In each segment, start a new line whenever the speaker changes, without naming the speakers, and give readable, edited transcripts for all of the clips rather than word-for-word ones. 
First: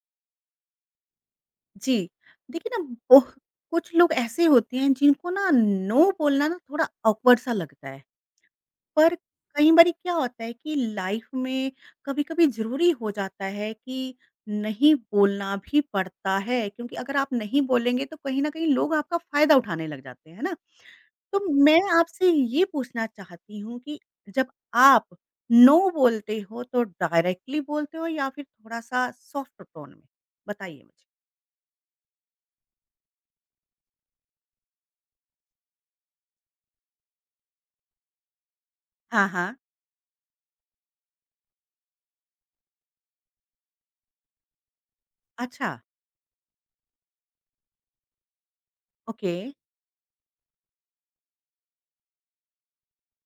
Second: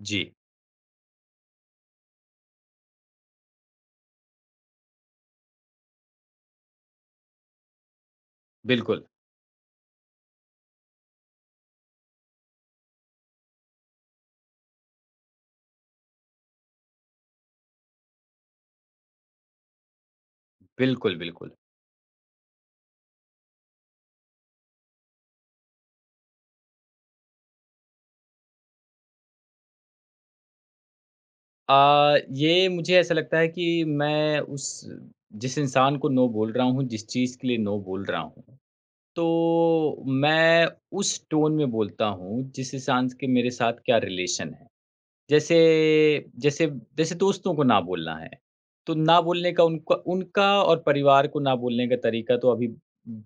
जी,
जी, देखिए ना ओह कुछ लोग ऐसे होते हैं जिनको ना नो बोलना ना थोड़ा ऑकवर्ड सा लगता है।
बिल्कुल।
पर कई बारी क्या होता है कि लाइफ में कभी-कभी ज़रूरी हो जाता है कि नहीं बोलना भी पड़ता है क्योंकि अगर आप नहीं बोलेंगे तो कहीं न कहीं लोग आपका फ़ायदा उठाने लग जाते हैं, है ना?
बिल्कुल,
तो
बिल्कुल।
मैं आपसे ये पूछना चाहती हूँ कि जब आप नो बोलते हो तो डायरेक्टली बोलते हो या फिर थोड़ा-सा सॉफ्ट टोन में? बताइए मुझे।
ये मुझे ऐसा लगता है कि मैं उस जिस इंसान को नो बोल रहा हूँ, जिस चीज़ के लिए नो बोल रहा हूँ,
हाँ, हाँ।
तो मैं उस टोन में बोलता हूँ जिस इंसान के मेरे साथ क्या रिलेशन है। जैसे
अच्छा।
जैसे जैसे दोस्तों को ना बोलना है, तो ना
ओके,
बोलने का उनका उनका और परिवार को ना बोलने का तरीका तो अभी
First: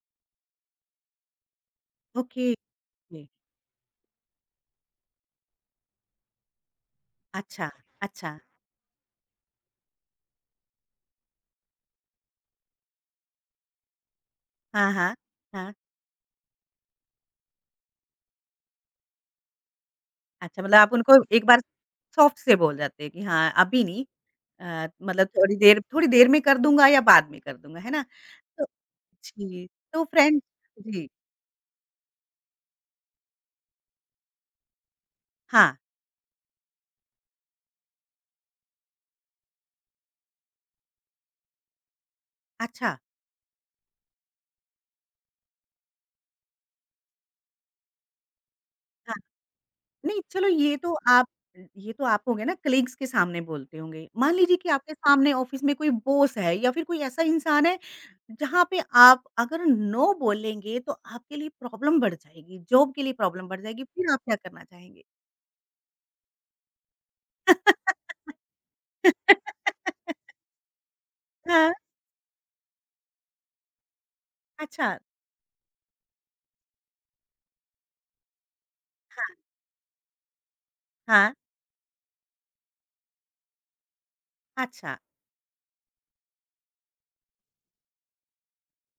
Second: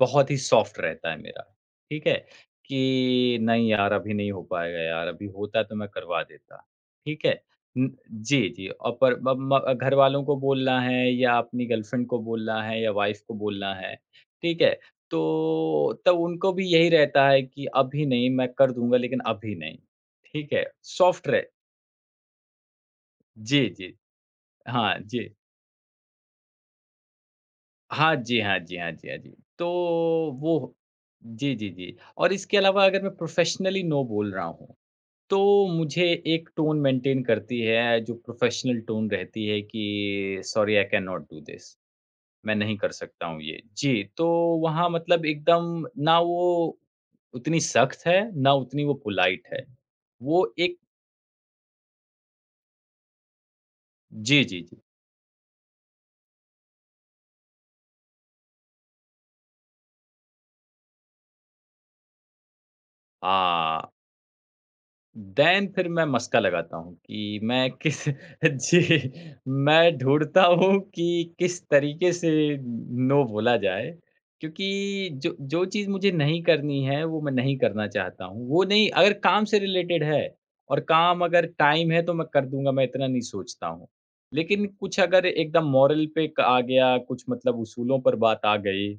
बहुत ही सॉफ्ट रहता है मेरा, ठीक है?
ओके। जी।
कि नहीं यार अभी नहीं हो पाएगा यार, अभी होता तो मैं करवा देता, ठीक है?
अच्छा, अच्छा।
जी, जी और पर ब म घरवालों को बोलना है या अपनी गर्लफ्रेंड को बोलना है या वाइफ़ को बोलना है, ठीक है?
हाँ, हाँ, हाँ।
तो तब उनको भी यही रहता है कि अभी नहीं मैं कर दूँगा लेकिन अभी नहीं, ठीक
अच्छा
है?
मतलब आप उनको
सॉफ्ट रह
एक बार सॉफ्ट से बोल जाते हैं कि हाँ,
जी,
अभी
जी।
नहीं
हाँ,
मतलब
जी।
थोड़ी देर में कर दूँगा या बाद में कर दूँगा, है ना?
हाँ जी, हाँ
तो
जी, हाँ जी, हाँ जी।
जी,
तो
तो फ्रेंड
वो
जी,
जी, जी, जी। और इसके अलावा अगर मैं प्रोफ़ेशनली नो बोल रहा हूँ, तो
हाँ,
मुझे एक टोन मेंटेन करती है जो प्रोफ़ेशनल टोन रहती है कि sorry I can not do this. मैं नहीं कर
अच्छा।
सकता हूँ ये। जी, तो वहाँ मतलब एकदम ना वो उतनी सख्त है, ना उतनी वो
हाँ।
पोलाइट है।
नहीं, चलो
वो एक
ये तो आप हो गए ना कलीग्स के सामने बोलते होंगे। मान
जी,
लीजिए
जी,
कि
जी।
आपके सामने ऑफ़िस में कोई बॉस है या फिर कोई ऐसा इंसान है, जहाँ पे आप अगर नो बोलेंगे तो आपके लिए प्रॉब्लम बढ़ जाएगी, जॉब के लिए प्रॉब्लम बढ़ जाएगी,
हाँ।
फिर आप क्या करना चाहेंगे?
देन फिर मैं मस्का लगाता हूँ कि मैं किस जी, मैं ढूँढता हूँ कि किस
हाँ,
तरीके से नो बोला जाए।
अच्छा,
क्योंकि जो जो चीज़ मुझे नहीं करनी है, वो मैं नहीं करना चाहता हूँ। वो नहीं अगर
हाँ,
काम से रिलेटेड है और काम
हाँ,
अगर टाइम है तो मैं कर दूँगा, मैं इतना नहीं सोचता हूँ। लेकिन
अच्छा,
कुछ अगर एकदम मॉरल पे क आ गया, कुछ मतलब उसूलों पर बात आ गई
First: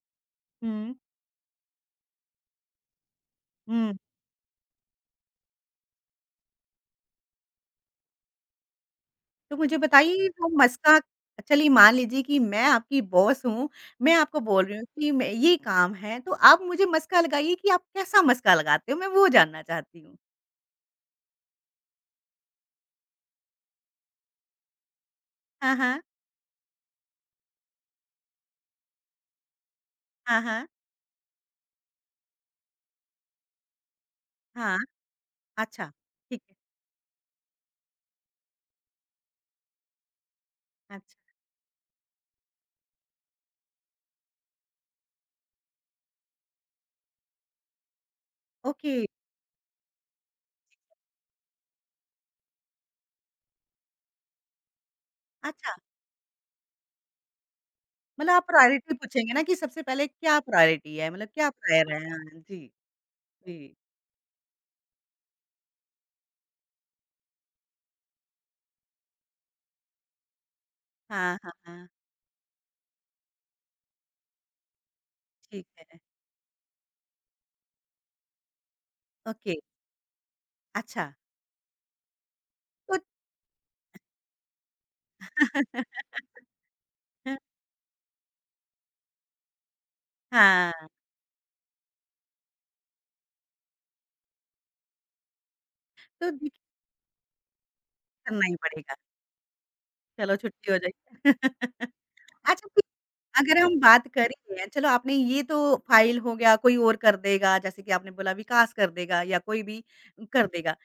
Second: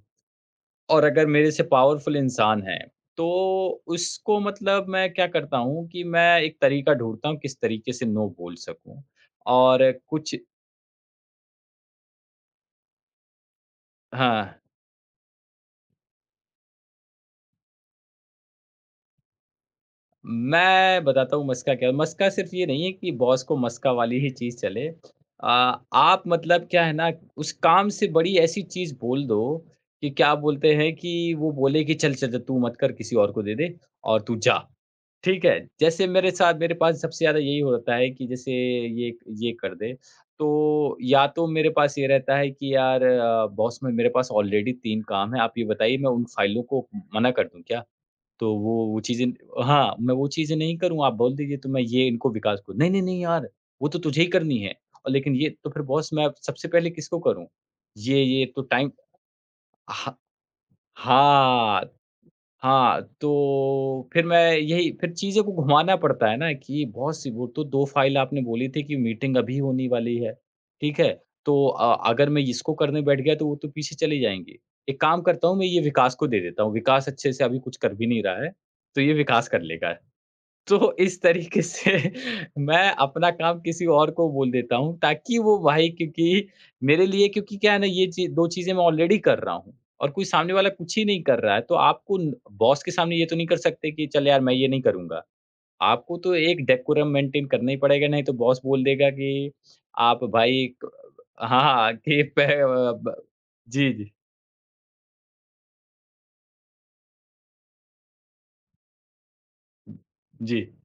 हुँ,
और अगर मेरे से पावरफुल इंसान है, तो
हुँ।
उसको मतलब मैं क्या करता हूँ कि मैं एक तरीका ढूँढता हूँ किस तरीके से नो बोल सकूँ।
तो मुझे
और
बताइए
कुछ
वो मस्का चलिए मान लीजिए कि मैं आपकी बॉस हूँ, मैं आपको
हाँ,
बोल रही हूँ कि मैं ये काम है, तो आप मुझे मस्का लगाइए कि आप कैसा मस्का लगाते हो? मैं वो जानना चाहती हूँ।
मैं बताता हूँ मस्का क्या है? मस्का सिर्फ़ ये नहीं है कि बॉस को मस्का वाली ही चीज़ चले।
हां, हां।
आप मतलब क्या है ना उस काम से बड़ी ऐसी चीज़ बोल दो कि क्या
हां, हां।
बोलते हैं कि वो बोले कि, "चल, चल, चल तू मत कर किसी और को दे दे और तू जा।"
हाँ,
ठीक है,
अच्छा,
जैसे
ठीक है,
मेरे पास सबसे ज़्यादा यही होता है कि जैसे ये कर दे, तो
अच्छा,
या तो मेरे पास ये रहता है कि यार बॉस में मेरे पास ऑलरेडी 3 काम हैं, आप ये बताइए मैं उन फ़ाइलों को मना कर दूँ क्या? तो वो
ओके,
वो चीज़ें हाँ, मैं वो चीज़ें नहीं करूँ, आप बोल दीजिए तो मैं ये इनको विकास को नहीं, नहीं, नहीं यार, वो तो तुझे ही करनी है और लेकिन ये तो
अच्छा,
फिर बॉस मैं सबसे पहले किसको करूँ?
मतलब आप
ये तो टाइम
प्रायोरिटी पूछेंगे ना कि सबसे पहले
ह
क्या प्रायोरिटी है? मतलब क्या
हाँ,
प्रायर है? हाँ, जी,
हाँ,
जी।
तो फिर मैं यही फिर चीज़ों को घुमाना पड़ता है ना कि बहुत सी वो तो 2 फ़ाइल आपने बोली थी कि मीटिंग अभी होने वाली है, ठीक है?
हाँ, हाँ,
तो
हाँ,
अगर मैं इसको करने बैठ गया तो वो तो पीछे चली जाएँगी। एक काम करता हूँ मैं
ठीक
ये
है,
विकास को दे देता हूँ, विकास अच्छे से अभी कुछ कर भी नहीं रहा है, तो ये विकास
ओके,
कर लेगा। तो
अच्छा,
इस तरीके से मैं
तो
अपना काम किसी और को बोल देता हूँ ताकि वो भाई क्योंकि मेरे लिए क्योंकि क्या है ना ये चीज़ 2 चीज़ें मैं ऑलरेडी कर रहा हूँ और कोई सामने वाला
हाँ,
कुछ ही नहीं कर रहा है, तो आपको न बॉस के सामने ये तो नहीं कर सकते कि चल यार मैं ये नहीं करूँगा। आपको
तो
तो
देखिए
एक डेकोरम मेंटेन करना ही पड़ेगा, नहीं तो
करना ही
बॉस बोल
पड़ेगा,
देगा कि आप
चलो
भाई
छुट्टी हो
क
जाएगी।
हाँ, हाँ कि पे
अच्छा
अ, ब
अगर हम
जी,
बात
जी।
कर ही रहे हैं, चलो आपने ये तो फाइल हो गया, कोई और कर देगा, जैसे कि आपने बोला विकास कर देगा या कोई भी कर
जी।
देगा।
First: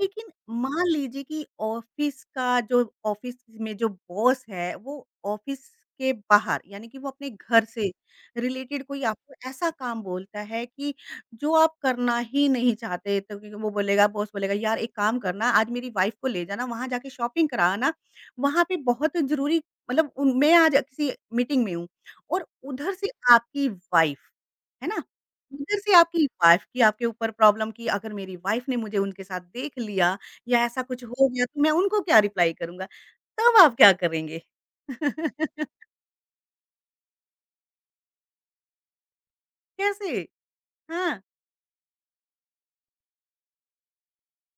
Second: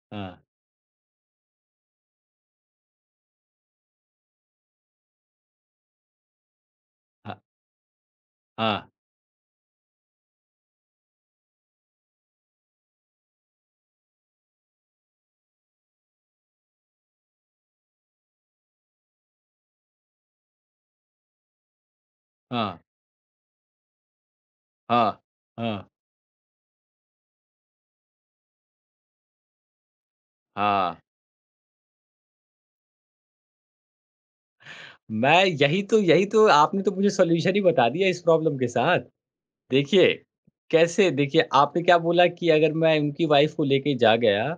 लेकिन
हाँ,
मान लीजिए कि ऑफ़िस का जो ऑफ़िस में जो बॉस है, वो ऑफ़िस के बाहर यानी कि वो अपने
हाँ,
घर से रिलेटेड
हाँ,
कोई आपको ऐसा काम बोलता है कि जो आप करना ही नहीं चाहते, तो क्योंकि वो बोलेगा बॉस बोलेगा, "यार एक काम करना, आज मेरी वाइफ़ को ले जाना, वहाँ जाके शॉपिंग करा आना, वहाँ पे बहुत ज़रूरी मतलब उन मैं आज किसी मीटिंग में हूँ।" और
हाँ,
उधर से आपकी वाइफ, है ना?
हाँ,
उधर
हाँ,
से आपकी वाइफ की आपके ऊपर प्रॉब्लम कि अगर मेरी वाइफ ने मुझे उनके साथ देख लिया या ऐसा
हाँ।
कुछ हो गया तो मैं उनको क्या रिप्लाई करूँगा? तब आप क्या करेंगे?
मैं यही तो यही तो आपने तो मुझे सॉल्यूशन ही बता दिया इस प्रॉब्लम के साथ। देखिए,
कैसे?
कैसे
हाँ,
देखिए आपने क्या बोला कि अगर मैं उनकी वाइफ़ को लेके जा गया,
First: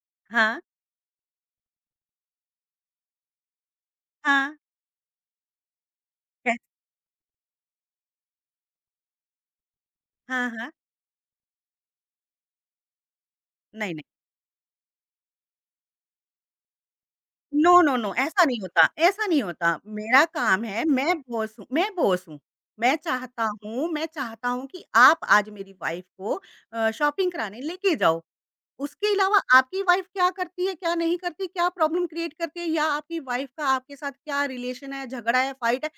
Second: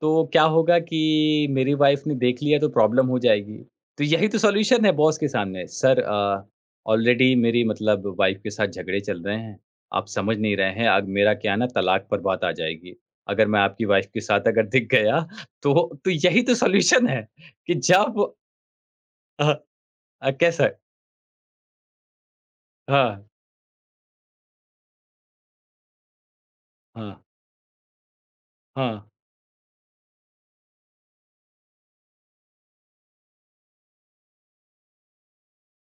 तो क्या
हाँ,
होगा कि मेरी वाइफ़ ने देख लिया तो प्रॉब्लम हो जाएगी। तो यही तो
हाँ,
सॉल्यूशन है बॉस के सामने, "सर
कै
ऑलरेडी मेरी मतलब वाइफ़ के साथ झगड़े चल रहे हैं। आप समझ
हाँ,
नहीं
हाँ।
रहे हैं, अब मेरा क्या है ना तलाक पर बात आ जाएगी। अगर मैं आपकी
नहीं, नहीं।
वाइफ़ के साथ अगर दिख गया तो" तो यही तो सॉल्यूशन है
नो,
कि
नो, नो
जब
ऐसा नहीं होता, ऐसा नहीं
अ,
होता। मेरा
अ,
काम
कैसा
है, मैं बॉस हूँ। मैं
हाँ।
चाहता हूँ मैं चाहता हूँ कि आप आज मेरी वाइफ को
हाँ,
शॉपिंग कराने लेके जाओ।
हाँ।
उसके अलावा आपकी वाइफ़ क्या करती है, क्या नहीं करती, क्या प्रॉब्लम क्रिएट करती है या आपकी वाइफ़ का आपके साथ क्या रिलेशन है, झगड़ा है, फाइट है,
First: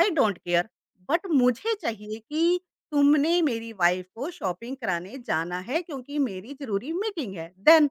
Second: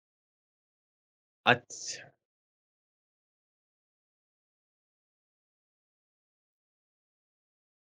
आई डोंट केयर। बट मुझे
अच्छा,
चाहिए कि तुमने मेरी वाइफ़ को शॉपिंग कराने जाना है क्योंकि मेरी ज़रूरी मीटिंग है, देन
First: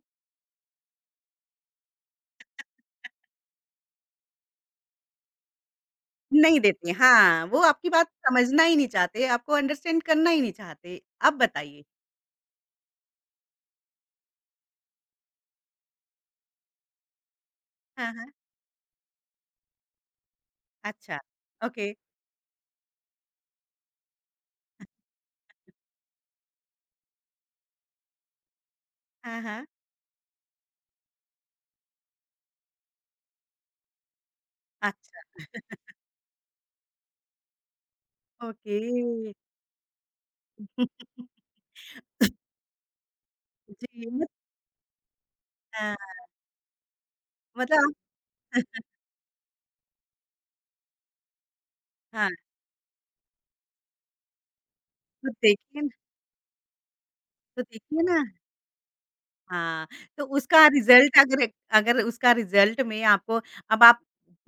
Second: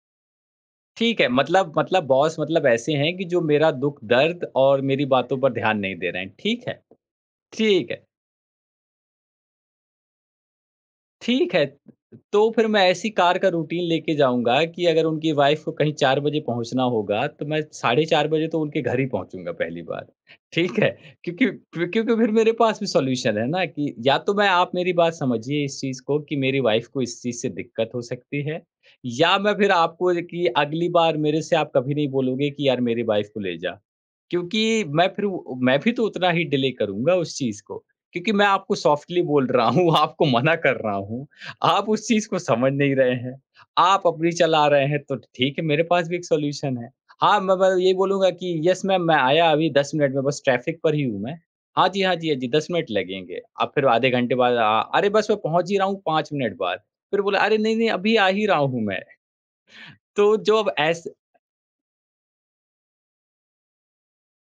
ठीक है मतलब मतलब बॉस मतलब ऐसे हैं कि जो मेरा दुःख-दर्द और मेरी बातों पर ध्यान नहीं दे रहे हैं,
नहीं
ठीक है,
देते हाँ, वो आपकी
ठीक है।
बात समझना ही नहीं चाहते, आपको अंडरस्टैंड करना ही नहीं चाहते। अब
ठीक है,
बताइए?
तो फिर मैं ऐसी कार का रूटीन लेके जाऊँगा कि अगर उनकी वाइफ़ को कहीं 4 बजे पहुँचना होगा, तो मैं साढ़े
हाँ,
4
हाँ,
बजे तो उनके घर ही पहुँचूँगा पहली बार, ठीक है?
अच्छा,
क्योंकि
ओके,
क्योंकि फिर मेरे पास भी सॉल्यूशन है ना कि या तो मैं आप मेरी बात समझिए इस चीज़ को कि मेरी वाइफ़ को इस चीज़ से दिक्कत हो सकती है या
हाँ,
मैं
हाँ,
फिर आपको कि अगली बार मेरे से आप कभी नहीं बोलोगे कि यार मेरी वाइफ़ को ले जा। क्योंकि मैं
अच्छा,
फिर वो मैं भी तो उतना ही डिले करूँगा उस चीज़ को। क्योंकि मैं आपको
ओके।
सॉफ्टली बोल रहा हूँ, आपको मना कर रहा हूँ। आप उस चीज़ को समझ नहीं रहे हैं। आप
जी, मत
अपनी चला रहे हैं तो ठीक है मेरे
हाँ,
पास भी एक सॉल्यूशन है। हाँ, मैं बस
मतलब
ये
आप
बोलूँगा कि यस मैम मैं आया अभी 10 मिनट में बस ट्रैफ़िक पर ही हूँ मैं। हाँ जी, हाँ जी,
हाँ,
हाँ जी 10 मिनट लगेंगे। अब फिर आधे घंटे बाद अरे बस
तो
मैं पहुँच ही रहा
देखिए
हूँ 5 मिनट बाद। फिर बोला अरे
तो
नहीं, नहीं
देखिए
अभी
ना
आ ही रहा हूँ मैं।
हाँ, तो
तो जो
उसका
अब ऐसे
रिज़ल्ट अगर अगर उसका रिज़ल्ट में आपको अब आप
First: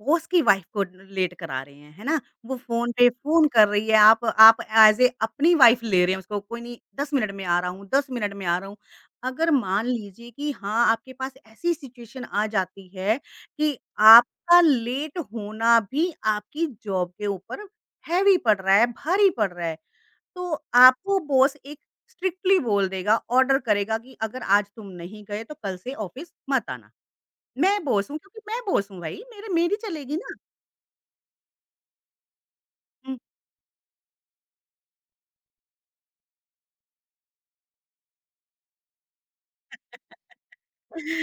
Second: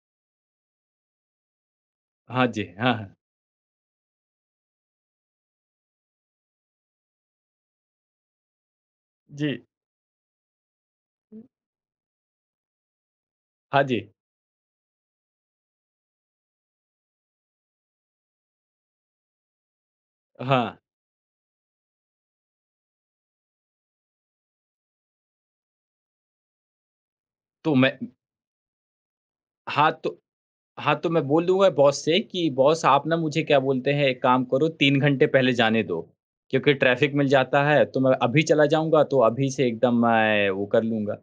बॉस की वाइफ़ को लेट करा रहे हैं, है ना?
हाँ
वो
जी,
फ़ोन
हाँ,
पे
हाँ।
फ़ोन कर रही है, आप एज़ ए अपनी वाइफ़ ले रहे हैं उसको, कोई नहीं 10 मिनट में आ रहा हूँ, 10 मिनट में आ रहा हूँ। अगर
जी।
मान लीजिए कि हाँ, आपके पास
हुँ।
ऐसी सिचुएशन आ जाती है कि
हाँ जी,
आपका लेट होना भी आपकी जॉब के ऊपर हैवी पड़ रहा है, भारी पड़ रहा है। तो
हाँ।
आपको बॉस एक स्ट्रिक्टली बोल देगा, ऑर्डर करेगा कि अगर आज तुम नहीं गए तो कल से ऑफ़िस मत आना।
तो
मैं
मैं
बॉस हूँ क्योंकि मैं बॉस हूँ भई, मेरे मेरी
हाँ,
चलेगी
तो
ना।
हाँ, तो मैं बोल दूँगा बॉस से कि बॉस आप ना
हुँ।
मुझे क्या बोलते हैं एक काम करो 3 घंटे पहले जाने दो, क्योंकि ट्रैफ़िक मिल जाता है तो मैं अभी चला जाऊँगा तो अभी से एकदम मैं वो कर लूँगा।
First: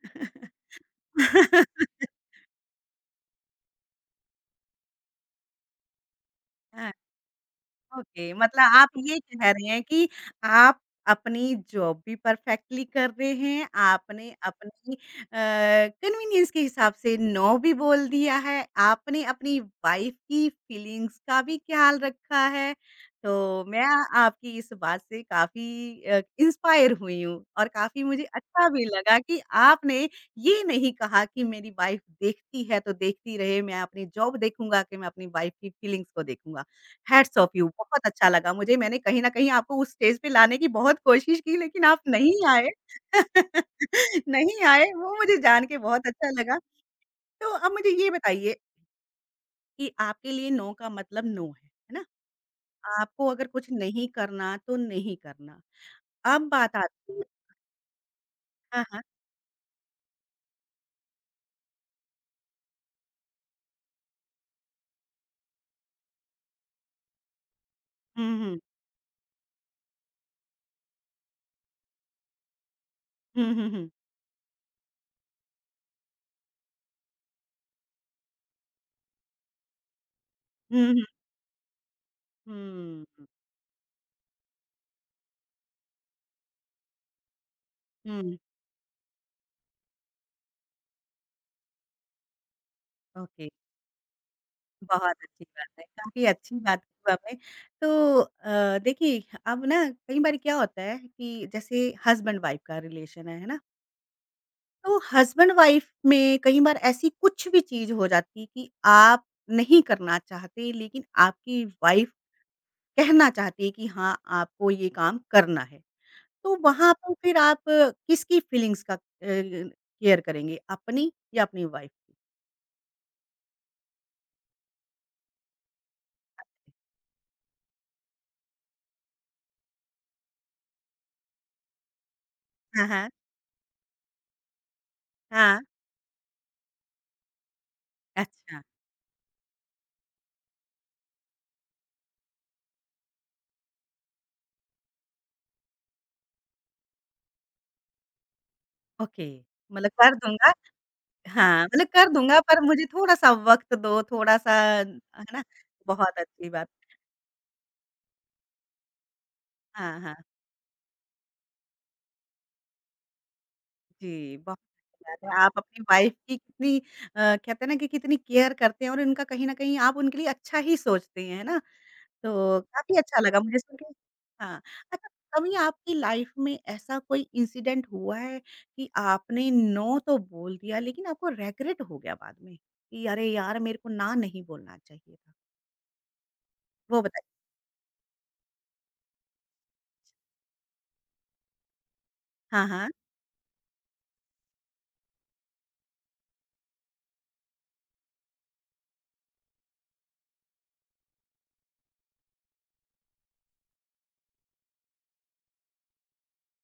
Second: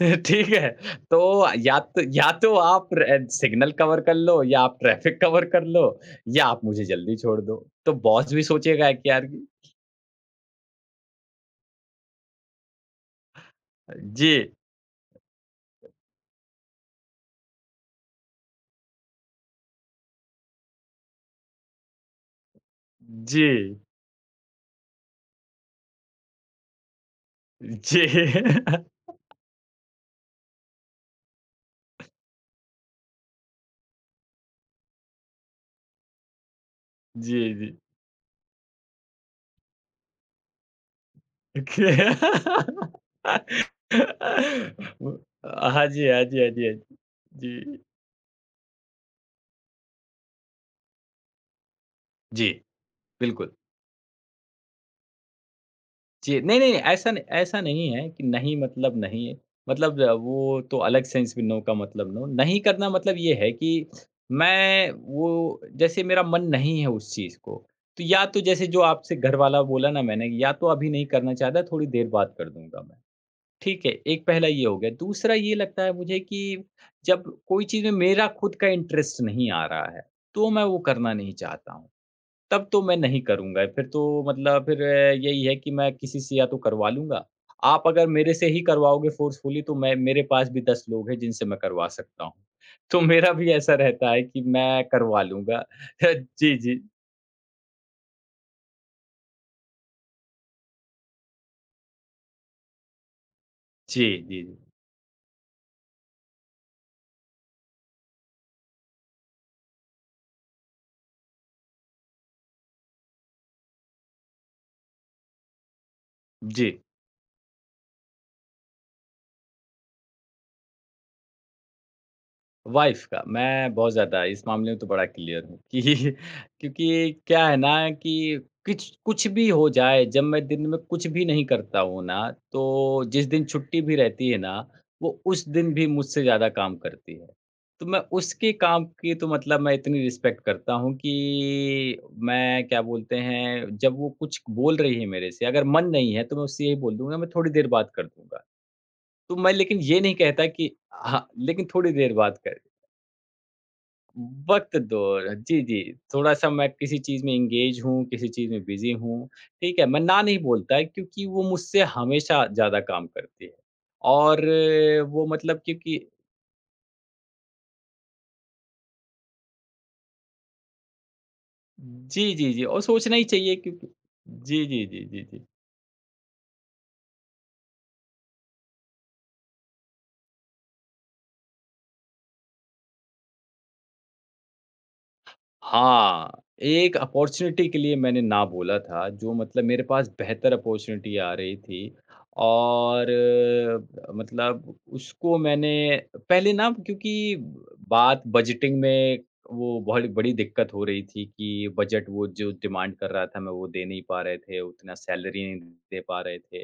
ठीक है, तो या तो या तो आप र सिग्नल कवर कर लो या आप ट्रैफ़िक कवर कर लो या आप मुझे
हाँ।
जल्दी छोड़ दो। तो बॉस
ओके,
भी
मतलब आप
सोचेगा कि
ये
यार
कह रहे हैं कि आप अपनी जॉब भी परफेक्टली कर रहे हैं, आपने
जी,
अपनी कन्वीनियंस के हिसाब से नो भी बोल दिया है, आपने अपनी वाइफ की फीलिंग्स का भी ख्याल रखा है।
जी,
तो मैं आपकी इस बात से काफ़ी इंस्पायर हुई हूँ और
जी।
काफ़ी मुझे अच्छा भी लगा कि आपने ये नहीं कहा कि मेरी वाइफ देखती है तो देखती रहे, मैं अपनी जॉब देखूँगा कि मैं अपनी वाइफ की फीलिंग्स को देखूँगा। हैट्स
जी,
ऑफ यू
जी।
बहुत अच्छा लगा मुझे, मैंने कहीं न कहीं आपको उस स्टेज पे लाने की बहुत कोशिश की लेकिन
ओके।
आप नहीं आए। नहीं आए,
वो
वो मुझे जान के
हाँ
बहुत
जी, हाँ
अच्छा
जी, हाँ
लगा।
जी, हाँ
तो
जी।
अब
जी।
मुझे ये बताइए कि आपके लिए नो का मतलब नो है ना?
जी,
आपको अगर
बिल्कुल।
कुछ नहीं करना तो नहीं करना।
जी,
अब
नहीं-नहीं
बात
ऐसा
आती
न
है
ऐसा नहीं है कि नहीं
हाँ,
मतलब
हाँ।
नहीं है। मतलब वो तो अलग सेंस में नो का मतलब नो। नहीं करना मतलब ये है कि मैं वो जैसे मेरा मन नहीं है उस चीज़ को, तो या
हुँ,
तो
हुँ।
जैसे जो आपसे घरवाला बोला ना मैंने, या तो अभी नहीं करना चाहता, थोड़ी देर बाद कर दूँगा मैं।
हुँ, हुँ,
ठीक
हुँ।
है, एक पहला ये हो गया। दूसरा ये लगता है मुझे कि जब कोई चीज़ में मेरा खुद का इंटरेस्ट नहीं आ रहा है, तो मैं वो
हुँ, हुँ।
करना नहीं चाहता हूँ। तब तो मैं नहीं
हुँ।
करूँगा, फिर तो मतलब फिर यही है कि मैं किसी से या तो करवा लूँगा। आप अगर मेरे
हुँ,
से ही करवाओगे फ़ोर्सफुली तो मैं मेरे पास भी 10 लोग हैं जिनसे मैं करवा सकता हूँ। तो मेरा
ओके।
भी ऐसा रहता है कि मैं
बहुत
करवा
अच्छी
लूँगा।
बात है, काफ़ी अच्छी
जी, जी।
बात की आपने। तो देखिए अब ना कई बार क्या होता है कि जैसे हस्बैंड वाइफ का रिलेशन है ना?
जी, जी,
तो हस्बैंड वाइफ में कई बार ऐसी कुछ भी चीज़ हो जाती है कि आप नहीं करना चाहते लेकिन आपकी वाइफ कहना चाहती है कि हाँ, आपको ये काम करना है। तो
जी।
वहाँ पर फिर आप किसकी फीलिंग्स का केयर करेंगे अपनी या अपनी वाइफ की?
वाइफ़ का, मैं बहुत ज़्यादा इस मामले में तो बड़ा क्लियर हूँ कि क्योंकि क्या है ना कि किच कुछ भी हो जाए, जब मैं दिन में कुछ भी नहीं करता हूँ ना,
हाँ,
तो
हाँ।
जिस दिन छुट्टी भी रहती है ना, वो उस
हाँ।
दिन भी मुझसे ज़्यादा काम करती है। तो मैं उसके
अच्छा,
काम की तो मतलब मैं इतनी रिस्पेक्ट करता हूँ कि मैं क्या बोलते हैं, जब वो कुछ बोल रही है मेरे से, अगर मन नहीं है तो मैं उससे यही बोल दूँगा, मैं थोड़ी देर बात कर दूँगा।
ओके।
तो मैं लेकिन
मतलब
ये नहीं
कर
कहता
दूँगा
कि हाँ,
हाँ,
लेकिन
मतलब
थोड़ी
कर
देर बात
दूँगा
कर
पर मुझे थोड़ा-सा वक़्त दो, थोड़ा-सा
वक़्त दो।
है ना?
जी, जी,
बहुत अच्छी
थोड़ा-सा
बात
मैं किसी चीज़ में एंगेज हूँ, किसी चीज़ में बिज़ी हूँ, ठीक है?
हाँ,
मैं
हाँ।
ना नहीं बोलता है, क्योंकि वो मुझसे हमेशा ज़्यादा काम करती है।
जी,
और
बहुत अच्छी बात
वो
है। आप
मतलब
अपनी
क्योंकि
वाइफ़ की कितनी कहते हैं ना कि कितनी केयर करते हैं और इनका कहीं न कहीं आप उनके लिए अच्छा ही सोचते हैं, है ना?
जी, जी,
तो
जी और
काफ़ी
सोचना
अच्छा
ही
लगा
चाहिए
मुझे सुन के
क्योंकि
हाँ।
जी, जी, जी,
अच्छा
जी, जी।
कभी आपकी लाइफ़ में ऐसा कोई इंसिडेंट हुआ है कि आपने नो तो बोल दिया लेकिन आपको रिग्रेट हो गया बाद में, कि अरे यार मेरे को ना नहीं बोलना चाहिए था?
हाँ, एक
वो बताइए।
अपॉर्च्युनिटी के लिए मैंने ना बोला था, जो मतलब मेरे पास बेहतर अपॉर्च्युनिटी आ रही थी
हाँ, हाँ।
और मतलब उसको मैंने पहले ना क्योंकि बात बजटिंग में वो बहुत बड़ी दिक्कत हो रही थी कि बजट वो जो डिमांड कर रहा था, मैं वो दे नहीं पा रहे थे, उतना सैलरी नहीं दे पा रहे थे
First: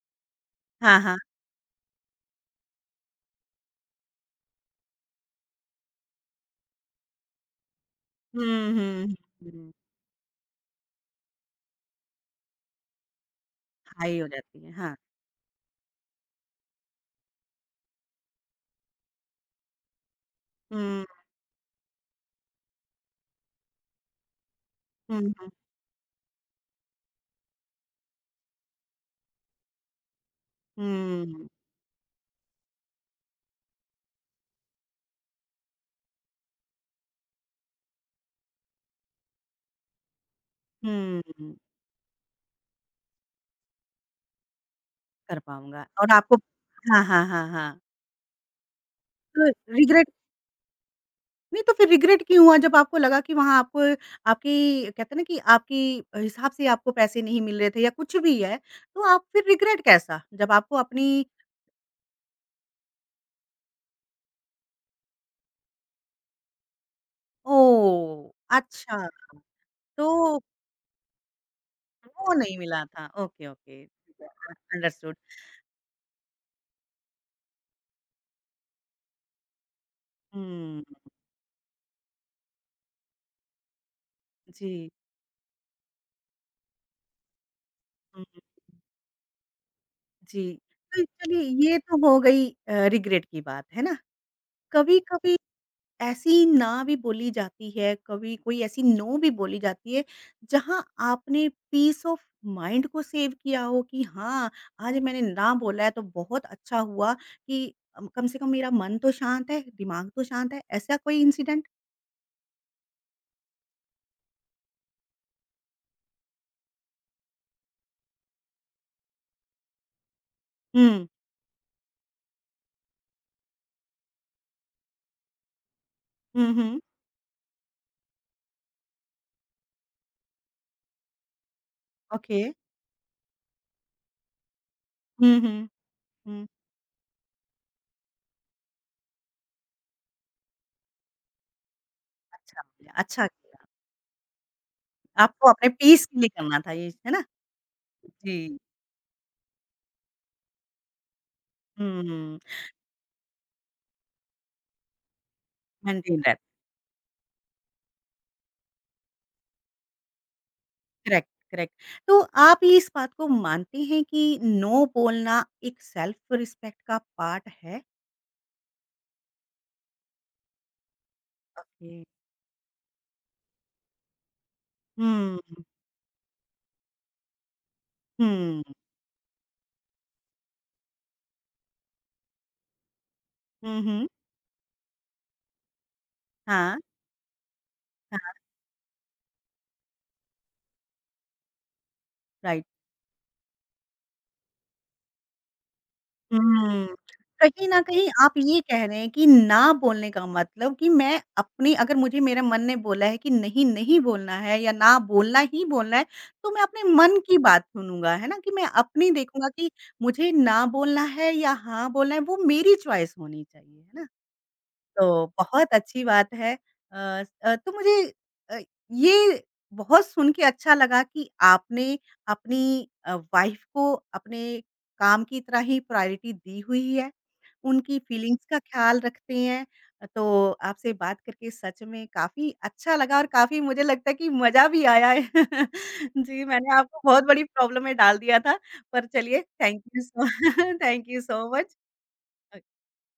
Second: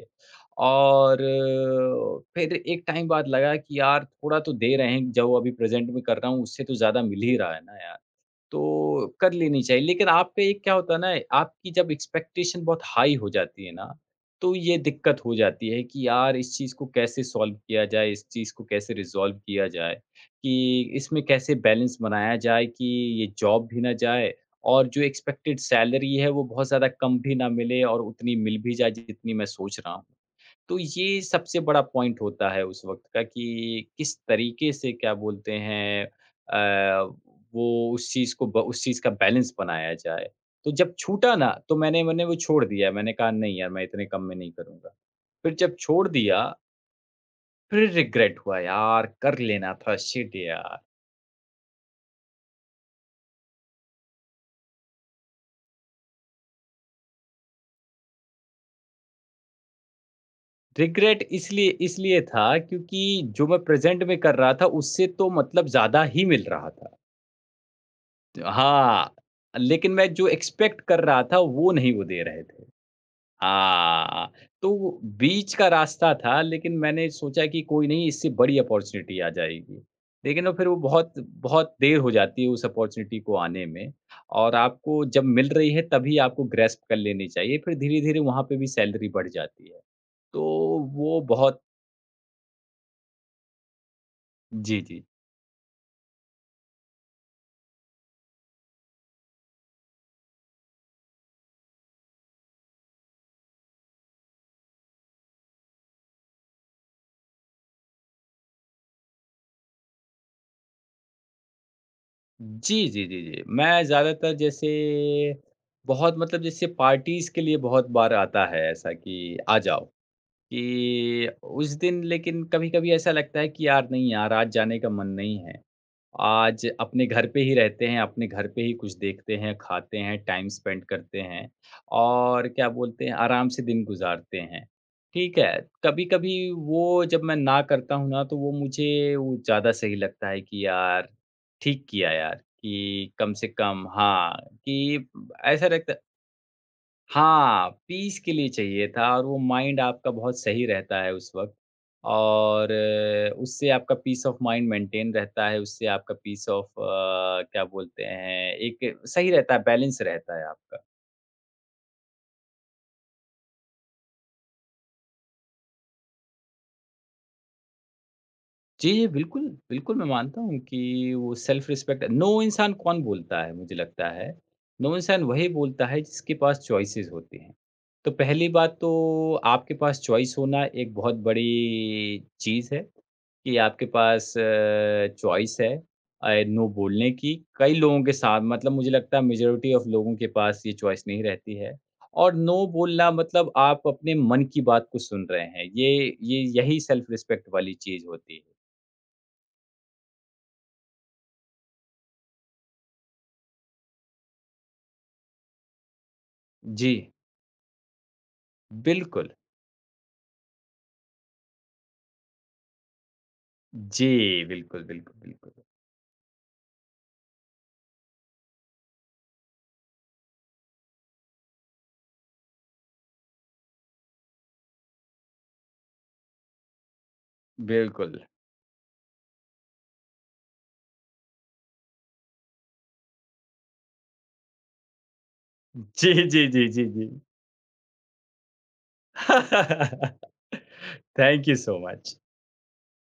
हाँ, हाँ।
और फिर एक टाइम बाद लगा कि यार थोड़ा तो दे रहे हैं, जो अभी प्रेज़ेंट में कर रहा हूँ, उससे तो ज़्यादा मिल ही रहा है ना यार।
हुँ, हुँ,
तो कर
हुँ,
लेनी
हुँ।
चाहिए। लेकिन आप पे एक क्या होता है ना, आपकी जब एक्सपेक्टेशन बहुत हाई हो जाती है ना,
हाई हो
तो
जाती है,
ये
हाँ।
दिक्कत हो जाती है कि यार इस चीज़ को कैसे सॉल्व किया जाए, इस चीज़ को कैसे रिज़ॉल्व किया जाए, कि
हुँ,
इसमें कैसे बैलेंस बनाया जाए कि ये जॉब भी ना जाए और जो
हुँ, हुँ,
एक्सपेक्टेड सैलरी है वो बहुत ज़्यादा कम भी ना मिले और उतनी मिल भी जाए जितनी मैं सोच रहा हूँ। तो ये
हुँ,
सबसे बड़ा पॉइंट होता है उस वक़्त का कि किस तरीके से क्या बोलते हैं वो उस चीज़ को ब उस चीज़ का बैलेंस बनाया जाए। तो जब छूटा ना
हुँ,
तो मैंने मैंने वो छोड़ दिया। मैंने कहा नहीं यार मैं इतने कम में नहीं करूँगा।
कर
फिर जब
पाऊँगा
छोड़
और आपको
दिया,
हाँ, हाँ, हाँ, हाँ।
फिर रिग्रेट हुआ यार कर
तो
लेना था,
रिग्रेट
शिट यार।
नहीं तो फिर रिग्रेट क्यों हुआ जब आपको लगा कि वहाँ आपको आपकी कहते हैं ना कि आपकी हिसाब से आपको पैसे नहीं मिल रहे थे या कुछ भी है, तो आप फिर रिग्रेट कैसा? जब आपको अपनी
रिग्रेट इसलिए इसलिए था क्योंकि जो मैं प्रेज़ेंट में कर रहा था उससे तो मतलब ज़्यादा ही मिल रहा था।
ओह! अच्छा,
हाँ, लेकिन मैं जो
तो
एक्सपेक्ट कर रहा था वो नहीं वो दे
वो
रहे
नहीं
थे।
मिला था। Okay, okay. ठीक है,
हाँ, तो
अंडरस्टूड।
बीच का रास्ता था लेकिन मैंने सोचा कि कोई नहीं इससे बड़ी अपॉर्च्युनिटी आ जाएगी। लेकिन वो फिर वो
हुँ,
बहुत बहुत देर हो जाती है उस अपॉर्च्युनिटी को आने में और
जी।
आपको जब मिल रही है तभी आपको ग्रैस्प कर लेनी चाहिए, फिर धीरे-धीरे
हुँ,
वहाँ पे भी
हुँ।
सैलरी बढ़ जाती है। तो
जी। तो
वो
चलिए
बहुत
ये तो हो गई रिग्रेट की बात, है ना?
जी, जी।
कभी-कभी ऐसी ना भी बोली जाती है, कभी कोई ऐसी नो भी बोली जाती है, जहाँ आपने पीस ऑफ माइंड को सेव किया हो कि हाँ, आज मैंने ना बोला है तो बहुत अच्छा हुआ कि कम से कम मेरा मन तो शांत है, दिमाग तो शांत है। ऐसा कोई इंसिडेंट?
जी, जी, जी, जी। मैं ज़्यादातर जैसे बहुत मतलब जैसे पार्टीज़ के लिए बहुत बार आता है ऐसा कि आ जाओ,
हुँ।
कि उस दिन लेकिन कभी-कभी ऐसा लगता है कि यार नहीं यार आज जाने का मन नहीं है।
हुँ,
आज
हुँ।
अपने घर पे ही रहते हैं, अपने घर पे ही कुछ देखते हैं, खाते हैं, टाइम स्पेंड करते हैं
ओके।
और क्या बोलते हैं, आराम से दिन गुज़ारते हैं। ठीक
हुँ,
है?
हुँ,
कभी-कभी
हुँ।
वो जब मैं ना करता हूँ ना, तो वो मुझे वो ज़्यादा सही लगता है कि यार, ठीक किया यार
अच्छा किया
कि
अच्छा
कम से
किया।
कम हाँ, कि
आपको
ऐसा
अपने
लगता
पीस के लिए करना था ये, है ना?
हाँ, पीस के
जी।
लिए चाहिए था और वो माइंड आपका बहुत सही रहता है उस वक़्त
हुँ।
और उससे आपका पीस ऑफ माइंड मेंटेन रहता है, उससे आपका
मंडेन रैप,
पीस ऑफ क्या बोलते हैं, एक सही रहता है, बैलेंस रहता है आपका।
Correct, correct. तो आप ये इस बात को मानते हैं कि नो बोलना एक सेल्फ रिस्पेक्ट का पार्ट है?
जी, जी, बिल्कुल, बिल्कुल मैं मानता हूँ कि वो सेल्फ
ओके।
रिस्पेक्ट नो इंसान कौन बोलता है मुझे लगता है, नो इंसान
हुँ,
वही
हुँ।
बोलता है जिसके पास चॉइसेस होती हैं। तो पहली बात तो आपके पास चॉइस होना एक बहुत बड़ी चीज़ है कि
हुँ,
आपके
हुँ।
पास चॉइस है नो
हाँ,
बोलने की। कई लोगों के
हाँ,
साथ मतलब मुझे लगता है मेजॉरिटी ऑफ लोगों के पास ये चॉइस नहीं रहती है और
राइट।
नो बोलना मतलब आप अपने मन की बात को सुन रहे हैं। ये यही
हुँ।
सेल्फ रिस्पेक्ट
कहीं
वाली
न कहीं
चीज़
आप
होती है।
ये कह रहे हैं कि ना बोलने का मतलब कि मैं अपनी अगर मुझे मेरे मन ने बोला है कि नहीं, नहीं बोलना है या ना बोलना ही बोलना है, तो मैं अपने
जी,
मन की बात सुनूँगा, है ना? कि मैं अपनी
बिल्कुल।
देखूँगा कि मुझे ना बोलना है या हाँ बोलना है, वो मेरी चॉइस होनी चाहिए, है
जी,
ना?
बिल्कुल, बिल्कुल,
तो
बिल्कुल।
बहुत अच्छी बात है। तो मुझे अ, ये बहुत सुन के अच्छा लगा कि आपने अपनी वाइफ़ को अपने काम की तरह ही प्रायोरिटी दी हुई है। उनकी
बिल्कुल।
फीलिंग्स का ख़्याल रखते हैं। तो आपसे बात करके सच में काफ़ी अच्छा लगा और काफ़ी मुझे लगता है कि मज़ा भी आया है।
जी,
जी,
जी, जी,
मैंने
जी,
आपको
जी।
बहुत बड़ी प्रॉब्लम में डाल दिया था। पर चलिए thank you so thank you so
thank you
much.
So much.